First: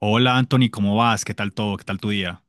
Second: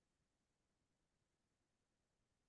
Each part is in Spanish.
Hola Anthony, ¿cómo vas? ¿Qué tal todo? ¿Qué tal tu día?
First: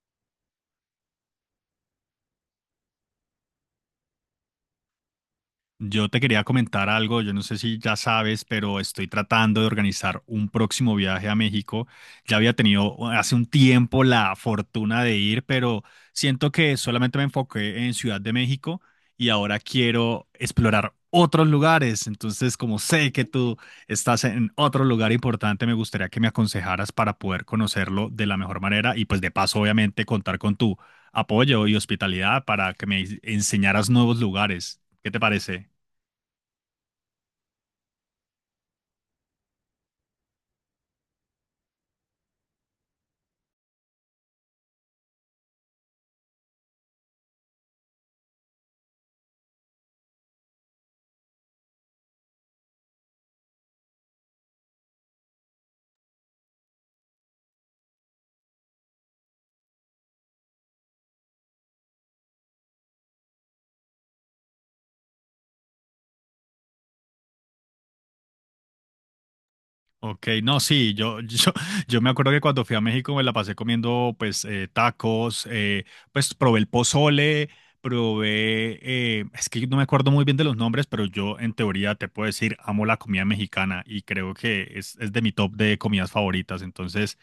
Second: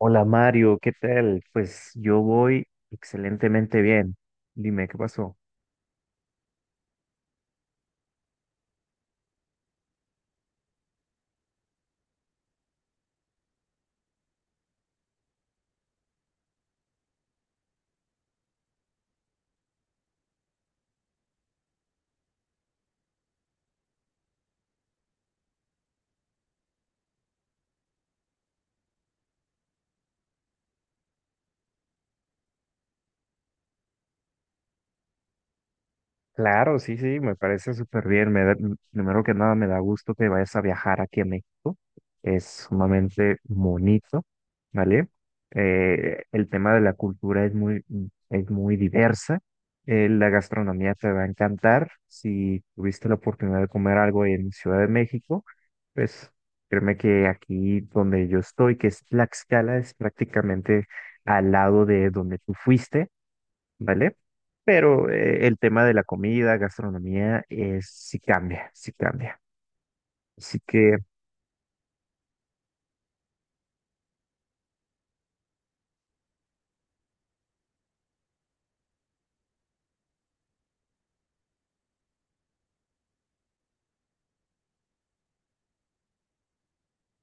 Hola Mario, ¿qué tal? Pues yo voy excelentemente bien. Dime, ¿qué pasó? Yo te quería comentar algo, yo no sé si ya sabes, pero estoy tratando de organizar un próximo viaje a México. Ya había tenido hace un tiempo la fortuna de ir, pero siento que solamente me enfoqué en Ciudad de México y ahora quiero explorar otros lugares. Entonces, como sé que tú estás en otro lugar importante, me gustaría que me aconsejaras para poder conocerlo de la mejor manera y pues de paso, obviamente, contar con tu apoyo y hospitalidad para que me enseñaras nuevos lugares. ¿Qué te parece? Claro, sí, sí, me parece súper bien. Primero que nada, me da gusto que vayas a viajar aquí a México. Es sumamente bonito, ¿vale? El tema de la cultura es muy diversa. La gastronomía te va a encantar. Si tuviste la oportunidad de comer algo en Ciudad de México, pues créeme que aquí donde yo estoy, que es Tlaxcala, es prácticamente al lado de donde tú fuiste, ¿vale? Pero el tema de la comida, gastronomía, es, sí cambia, sí cambia. Ok, Así no, sí, que, yo, yo me acuerdo que cuando fui a México me la pasé comiendo pues tacos, pues probé el pozole, probé, es que no me acuerdo muy bien de los nombres, pero yo en teoría te puedo decir, amo la comida mexicana y creo que es de mi top de comidas favoritas, entonces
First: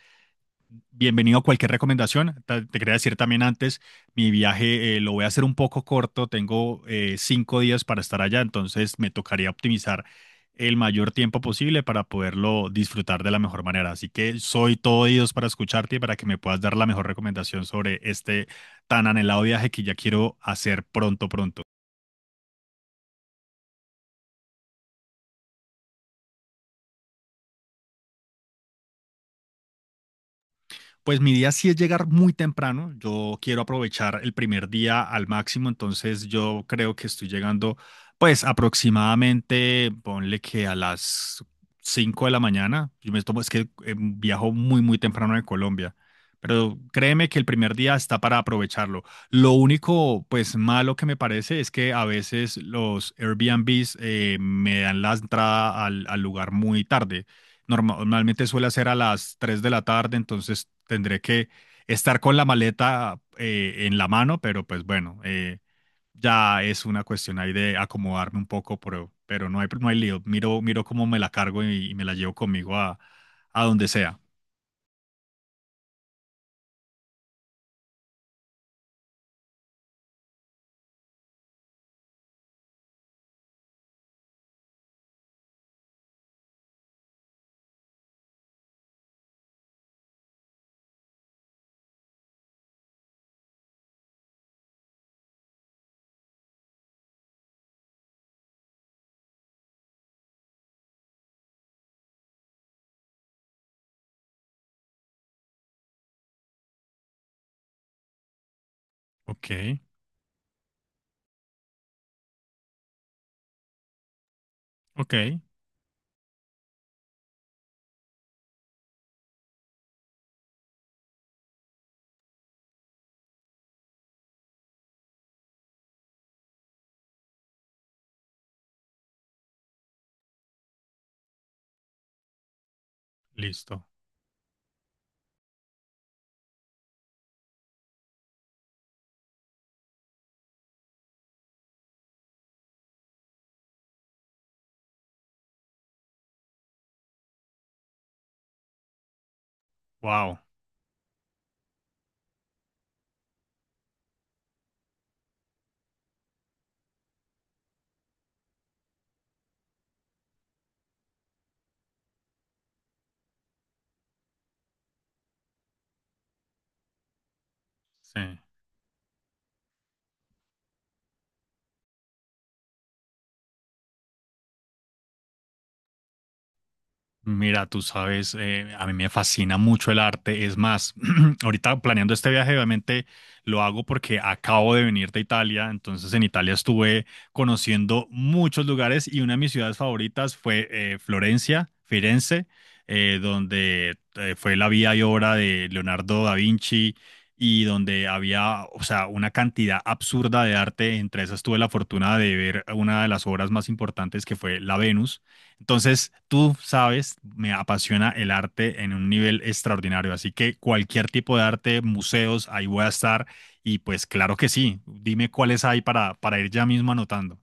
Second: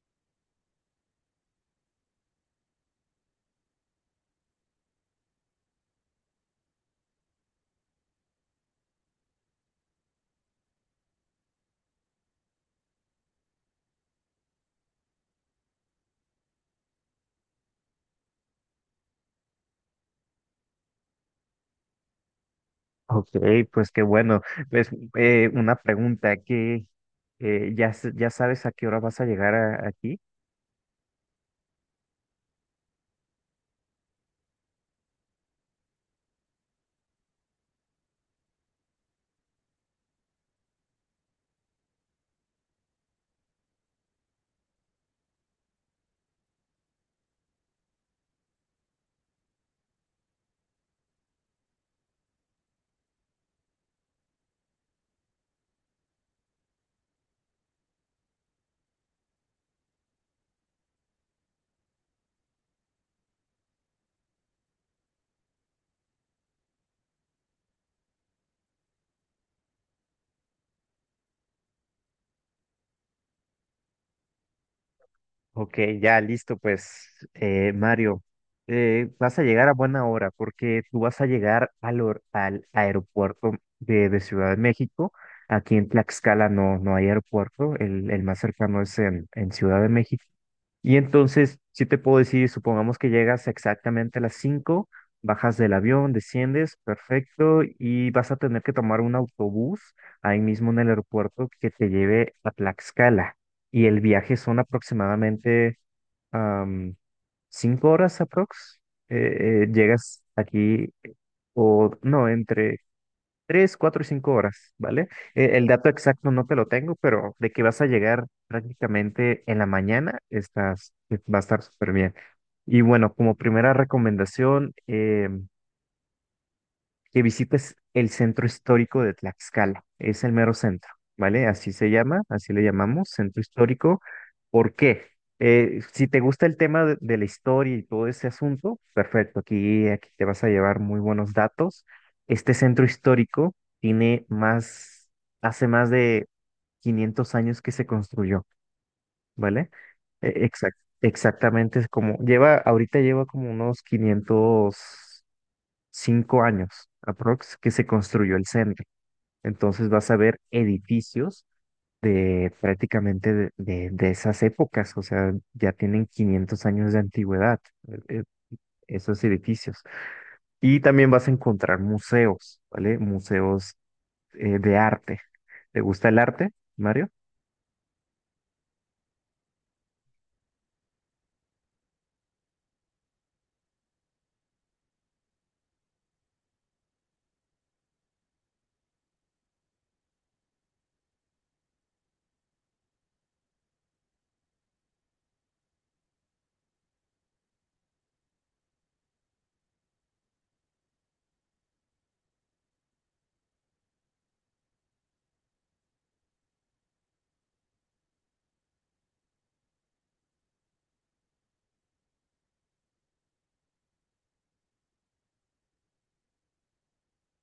bienvenido a cualquier recomendación. Te quería decir también antes, mi viaje lo voy a hacer un poco corto, tengo 5 días para estar allá, entonces me tocaría optimizar el mayor tiempo posible para poderlo disfrutar de la mejor manera. Así que soy todo oídos para escucharte y para que me puedas dar la mejor recomendación sobre este tan anhelado viaje que ya quiero hacer pronto, pronto. ok, pues qué bueno. Pues una pregunta que ya sabes a qué hora vas a llegar aquí. Pues mi día sí es llegar muy temprano. Yo quiero aprovechar el primer día al máximo, entonces yo creo que estoy llegando, pues aproximadamente, ponle que a las 5 de la mañana. Yo me tomo, es que viajo muy, muy temprano de Colombia. Pero créeme que el primer día está para aprovecharlo. Lo único, pues malo que me parece es que a veces los Airbnbs me dan la entrada al, al lugar muy tarde normalmente suele hacer a las 3 de la tarde, entonces tendré que estar con la maleta en la mano, pero pues bueno, ya es una cuestión ahí de acomodarme un poco, pero no hay lío. Miro cómo me la cargo y me la llevo conmigo a donde sea. Ok, ya listo, pues Mario, vas a llegar a buena hora porque tú vas a llegar al aeropuerto de Ciudad de México. Aquí en Tlaxcala no hay aeropuerto, el más cercano es en Ciudad de México. Y entonces, si te puedo decir, supongamos que llegas exactamente a las 5, bajas del avión, desciendes, perfecto, y vas a tener que tomar un autobús ahí mismo en el aeropuerto que te lleve a Tlaxcala. Y el viaje son aproximadamente am, 5 horas aprox, Ok, llegas aquí, o no, entre 3, 4 y 5 horas, ¿vale? ok, El dato exacto no te lo tengo, pero de que vas a llegar prácticamente en la mañana, va a estar súper bien. Y bueno, como primera recomendación, que visites el centro histórico de Tlaxcala. Es el mero centro, ¿vale? Así se llama, así le llamamos, centro listo. histórico. ¿Por qué? Si te gusta el tema de la historia y todo ese asunto, perfecto, aquí te vas a llevar muy buenos datos. Este centro histórico hace más de 500 años que se construyó, ¿vale? Wow, Exactamente, es como, ahorita lleva como unos 505 años aprox que se construyó el centro. Entonces vas a ver edificios de prácticamente de esas épocas, o sea, ya tienen 500 años de antigüedad eh, eh, sí. esos edificios. Y también vas a encontrar museos, ¿vale? Museos de arte. ¿Te gusta el arte, Mario? Mira, tú sabes, a mí me fascina mucho el arte. Es más, ahorita planeando este viaje, obviamente lo hago porque acabo de venir de Italia. Entonces, en Italia estuve conociendo muchos lugares y una de mis ciudades favoritas fue Florencia, Firenze, donde fue la vida y obra de Leonardo da Vinci y donde había, o sea, una cantidad absurda de arte. Entre esas tuve la fortuna de ver una de las obras más importantes que fue La Venus entonces, tú sabes, me apasiona el arte en un nivel extraordinario, así que cualquier tipo de arte, museos, ahí voy a estar y pues claro que sí, dime cuáles hay para ir ya mismo anotando.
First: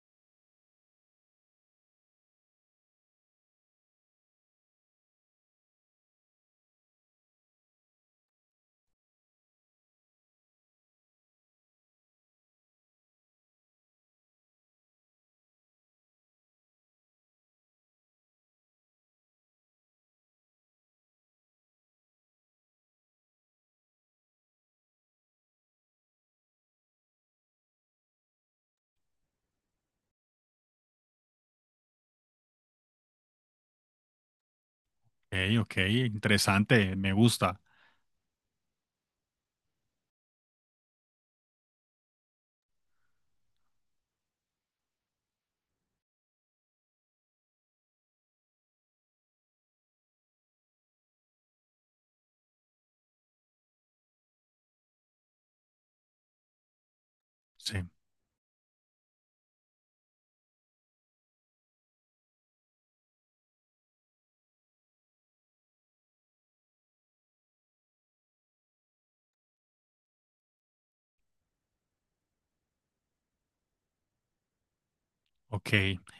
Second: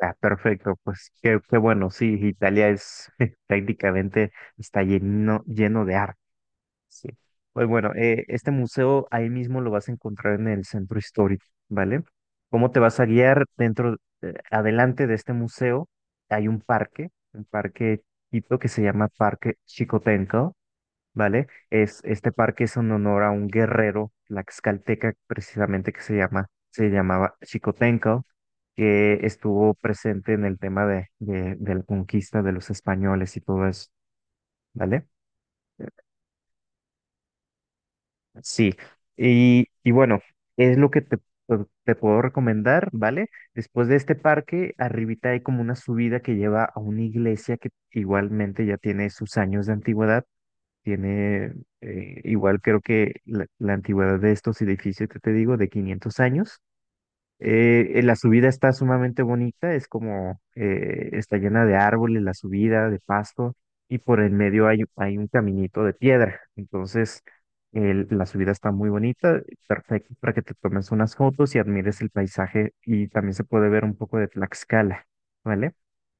Ah, perfecto, pues qué bueno, sí, Italia es prácticamente, está lleno, lleno de arte. Sí. Pues bueno, este museo ahí mismo lo vas a encontrar en el centro histórico, ¿vale? ¿Cómo te vas a guiar dentro, adelante de este museo? Hay un parque tipo que se llama Parque Chicotenco, ¿vale? Este parque es en honor a un guerrero tlaxcalteca precisamente que se llamaba Chicotenco, que estuvo presente en el tema de la conquista de los españoles y todo eso, ¿vale? Ok, ok, interesante, me gusta. Sí, y bueno, es lo que te puedo recomendar, ¿vale? Después de este parque, arribita hay como una subida que lleva a una iglesia que igualmente ya tiene sus años de antigüedad, tiene igual creo que la antigüedad de estos edificios que te digo, de 500 años. Sí. La subida está sumamente bonita, es como, está llena de árboles, la subida, de pasto, y por el medio hay un caminito de piedra. Entonces, la subida está muy bonita, perfecto para que te tomes unas fotos y admires el paisaje, y también se puede ver un poco de Tlaxcala, Ok. ¿vale?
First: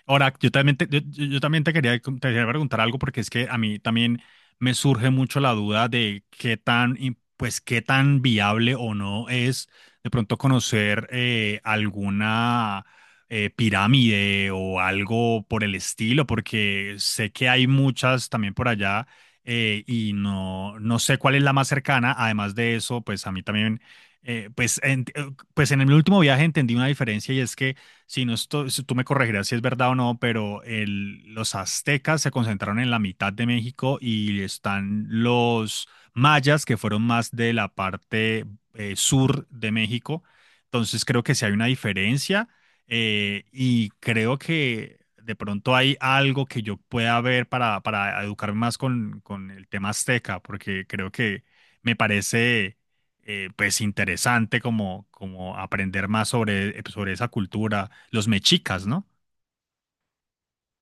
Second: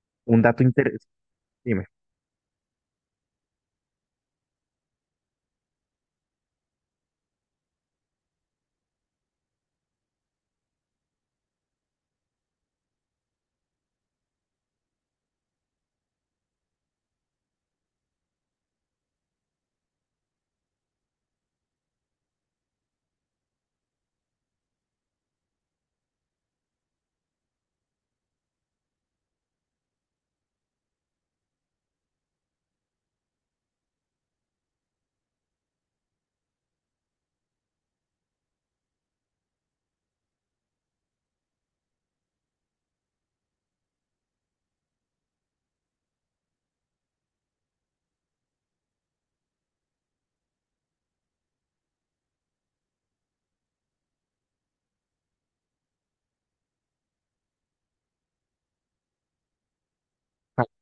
Ahora, Un yo dato también te, yo, interesante. Yo también te quería, preguntar algo porque es que a mí también me surge mucho la duda de qué tan, pues, qué tan viable o no es de pronto conocer alguna pirámide o algo por el estilo, porque sé que hay muchas también por allá y no sé cuál es la más cercana. Además de eso, pues a mí también, pues en el último viaje entendí una diferencia y es que si tú me corregirás si es verdad o no, pero los aztecas se concentraron en la mitad de México y están los mayas que fueron más de la parte sur de México. Entonces creo que sí hay una diferencia, y creo que de pronto hay algo que yo pueda ver para educarme más con el tema azteca, porque creo que me parece pues interesante como, como aprender más sobre, sobre esa cultura los mechicas, ¿no?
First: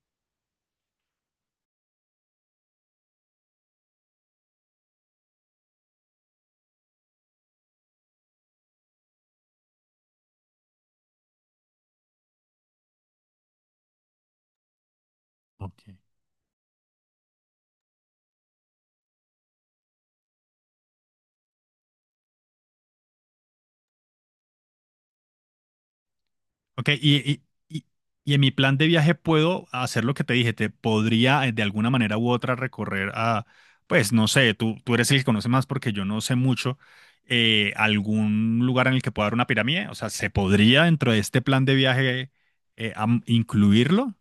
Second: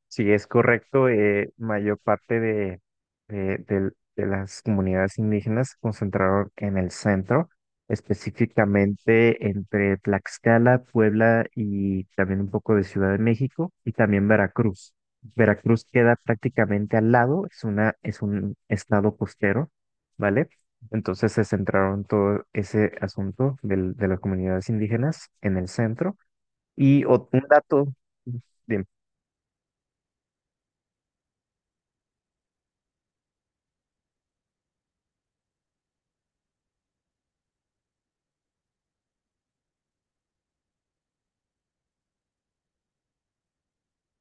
Sí, es correcto. Mayor parte de las comunidades indígenas se concentraron en el centro, específicamente entre Tlaxcala, Puebla y también un poco de Ciudad de México y también Veracruz. Ok. Veracruz queda prácticamente al lado, es un estado costero, ¿vale? Entonces se centraron todo ese asunto de las comunidades indígenas en el centro. Ok, Y un y- dato. y en mi plan Dime. de viaje puedo hacer lo que te dije, te podría de alguna manera u otra recorrer a, pues no sé, tú eres el que conoce más porque yo no sé mucho, algún lugar en el que pueda haber una pirámide, o sea, ¿se podría dentro de este plan de viaje incluirlo?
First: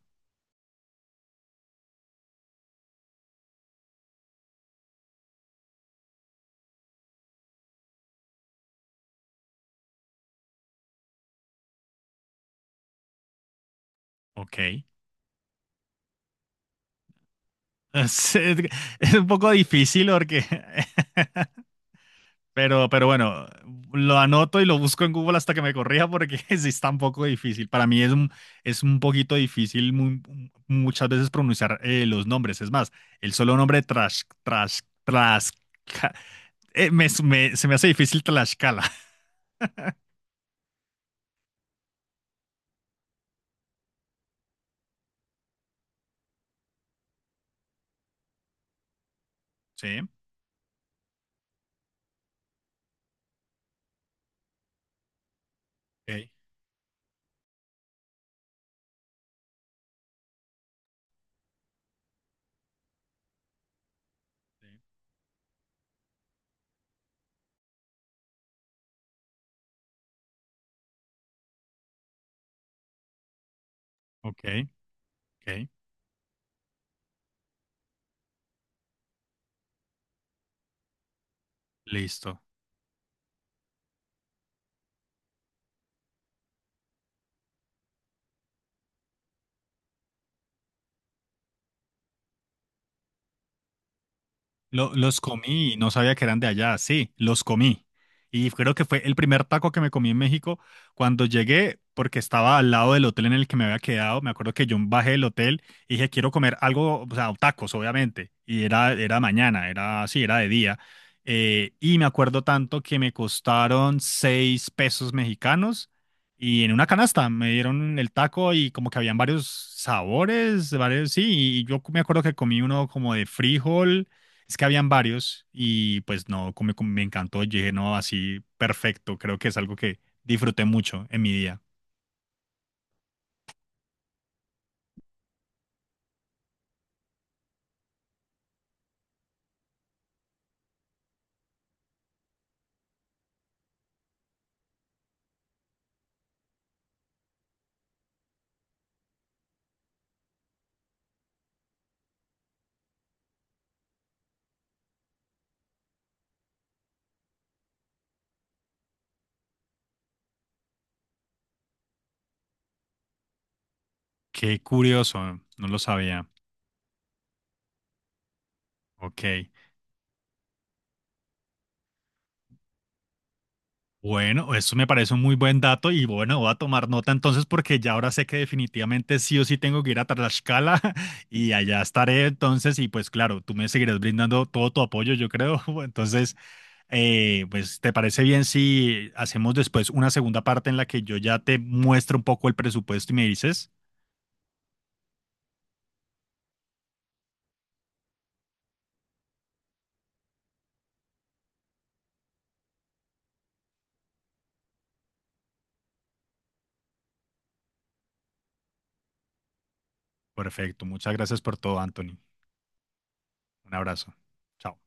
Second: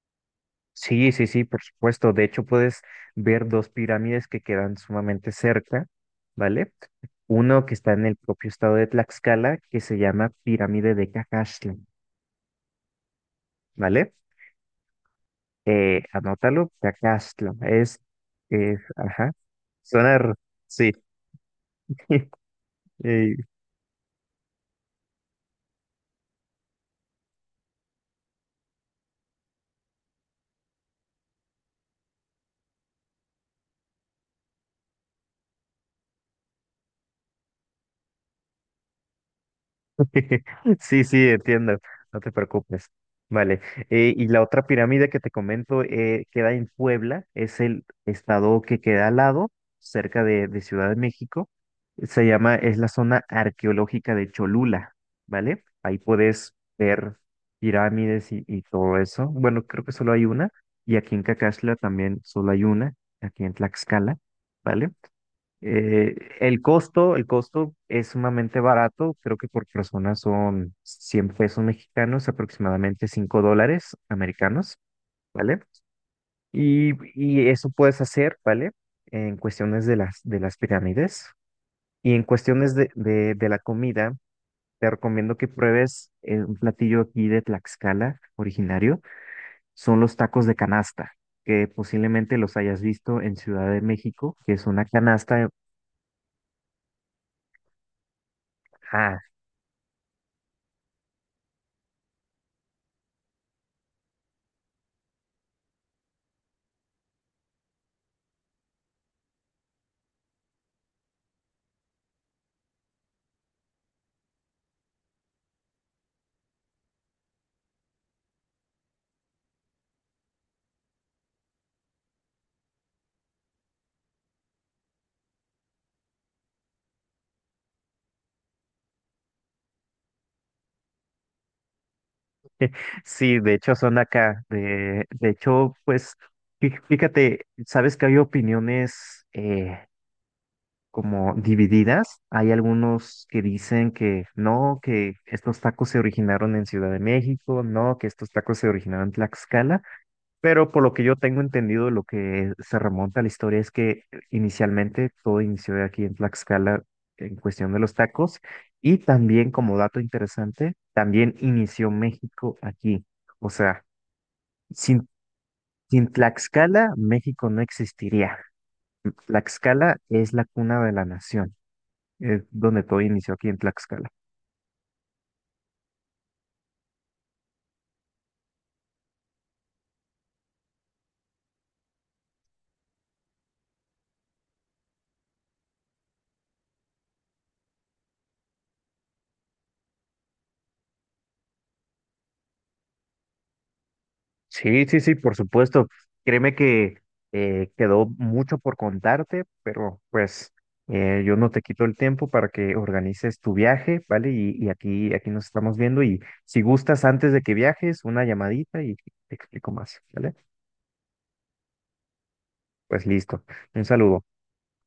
Sí, sí, sí, por supuesto. De hecho, puedes ver dos pirámides que quedan sumamente cerca, ¿vale? Uno que está en el propio estado de Tlaxcala, que se llama Pirámide de Cacaxtla, ¿vale? Ok. Anótalo, Cacaxtla. Es, es un Ajá, poco difícil sonar, porque sí. Pero Eh, bueno, lo anoto y lo busco en Google hasta que me corrija porque sí está un poco difícil. Para mí es un, poquito difícil muchas veces pronunciar los nombres. Es más, el solo nombre Trash, Trash, Trash, se me hace difícil Tlaxcala. Sí, sí, entiendo, no te preocupes. Vale, y la otra pirámide que te comento queda en Puebla, es el estado que queda al lado, Sí, cerca de Ciudad de México. Es la zona arqueológica de Cholula, ¿vale? Ahí ok, puedes ver pirámides y todo eso. Bueno, creo que solo hay una, y aquí en Cacaxla también solo hay una, aquí en Tlaxcala, sí, ¿vale? El costo, el costo es sumamente barato, creo que por persona son 100 pesos mexicanos, aproximadamente cinco dólares ok, americanos, ¿vale? ok, Y eso puedes hacer, ¿vale? En cuestiones de las pirámides y en listo. cuestiones de la comida, te recomiendo que pruebes un platillo aquí de Tlaxcala, originario, son los tacos de canasta, que posiblemente los hayas visto en Ciudad de México, que es una Los canasta. comí y no sabía que eran de allá. Sí, los comí. Y creo que fue el Ajá, primer taco que me comí en México cuando llegué, porque estaba al lado del hotel en el que me había quedado. Me acuerdo que yo bajé del hotel y dije, quiero comer algo, o sea, tacos, obviamente. Y era, era mañana, era, sí, era de día. Y me acuerdo tanto que me costaron 6 pesos mexicanos y en una canasta me dieron el taco y como que habían varios sabores, varios, sí. Y yo me acuerdo que comí uno como de frijol es que habían varios y pues no, como, como me encantó, yo dije, no, así perfecto, creo que es algo que disfruté mucho en mi día. sí, de hecho son de acá. De hecho, pues, fíjate, sabes que hay opiniones como divididas. Hay algunos que dicen que no, que estos tacos se originaron en Ciudad de México, no, que estos tacos se originaron en Tlaxcala. Pero por lo que yo tengo entendido, lo que se remonta a la historia es que inicialmente todo inició aquí en Tlaxcala en cuestión de los tacos y también como dato interesante, también inició México aquí. O sea, Qué sin, curioso, no lo sin sabía. Tlaxcala, México no existiría. Ok, Tlaxcala es la cuna de la nación, es donde todo inició aquí en Tlaxcala. bueno, eso me parece un muy buen dato y bueno, voy a tomar nota entonces porque ya ahora sé que definitivamente sí o sí tengo que ir a Tlaxcala y allá estaré entonces y pues claro, tú me seguirás brindando todo tu apoyo, yo creo. Entonces, pues, ¿te parece bien si hacemos después una segunda parte en la que yo ya te muestro un poco el presupuesto y me dices? Sí, sí, sí, por supuesto. Créeme que quedó mucho por contarte, pero pues yo no te quito el tiempo para que organices tu viaje, ¿vale? Y aquí nos estamos viendo y si gustas antes de que viajes, una llamadita y te explico más, ¿vale? Perfecto. Muchas gracias por todo, Anthony. Pues listo. Un Un abrazo. saludo. Chao.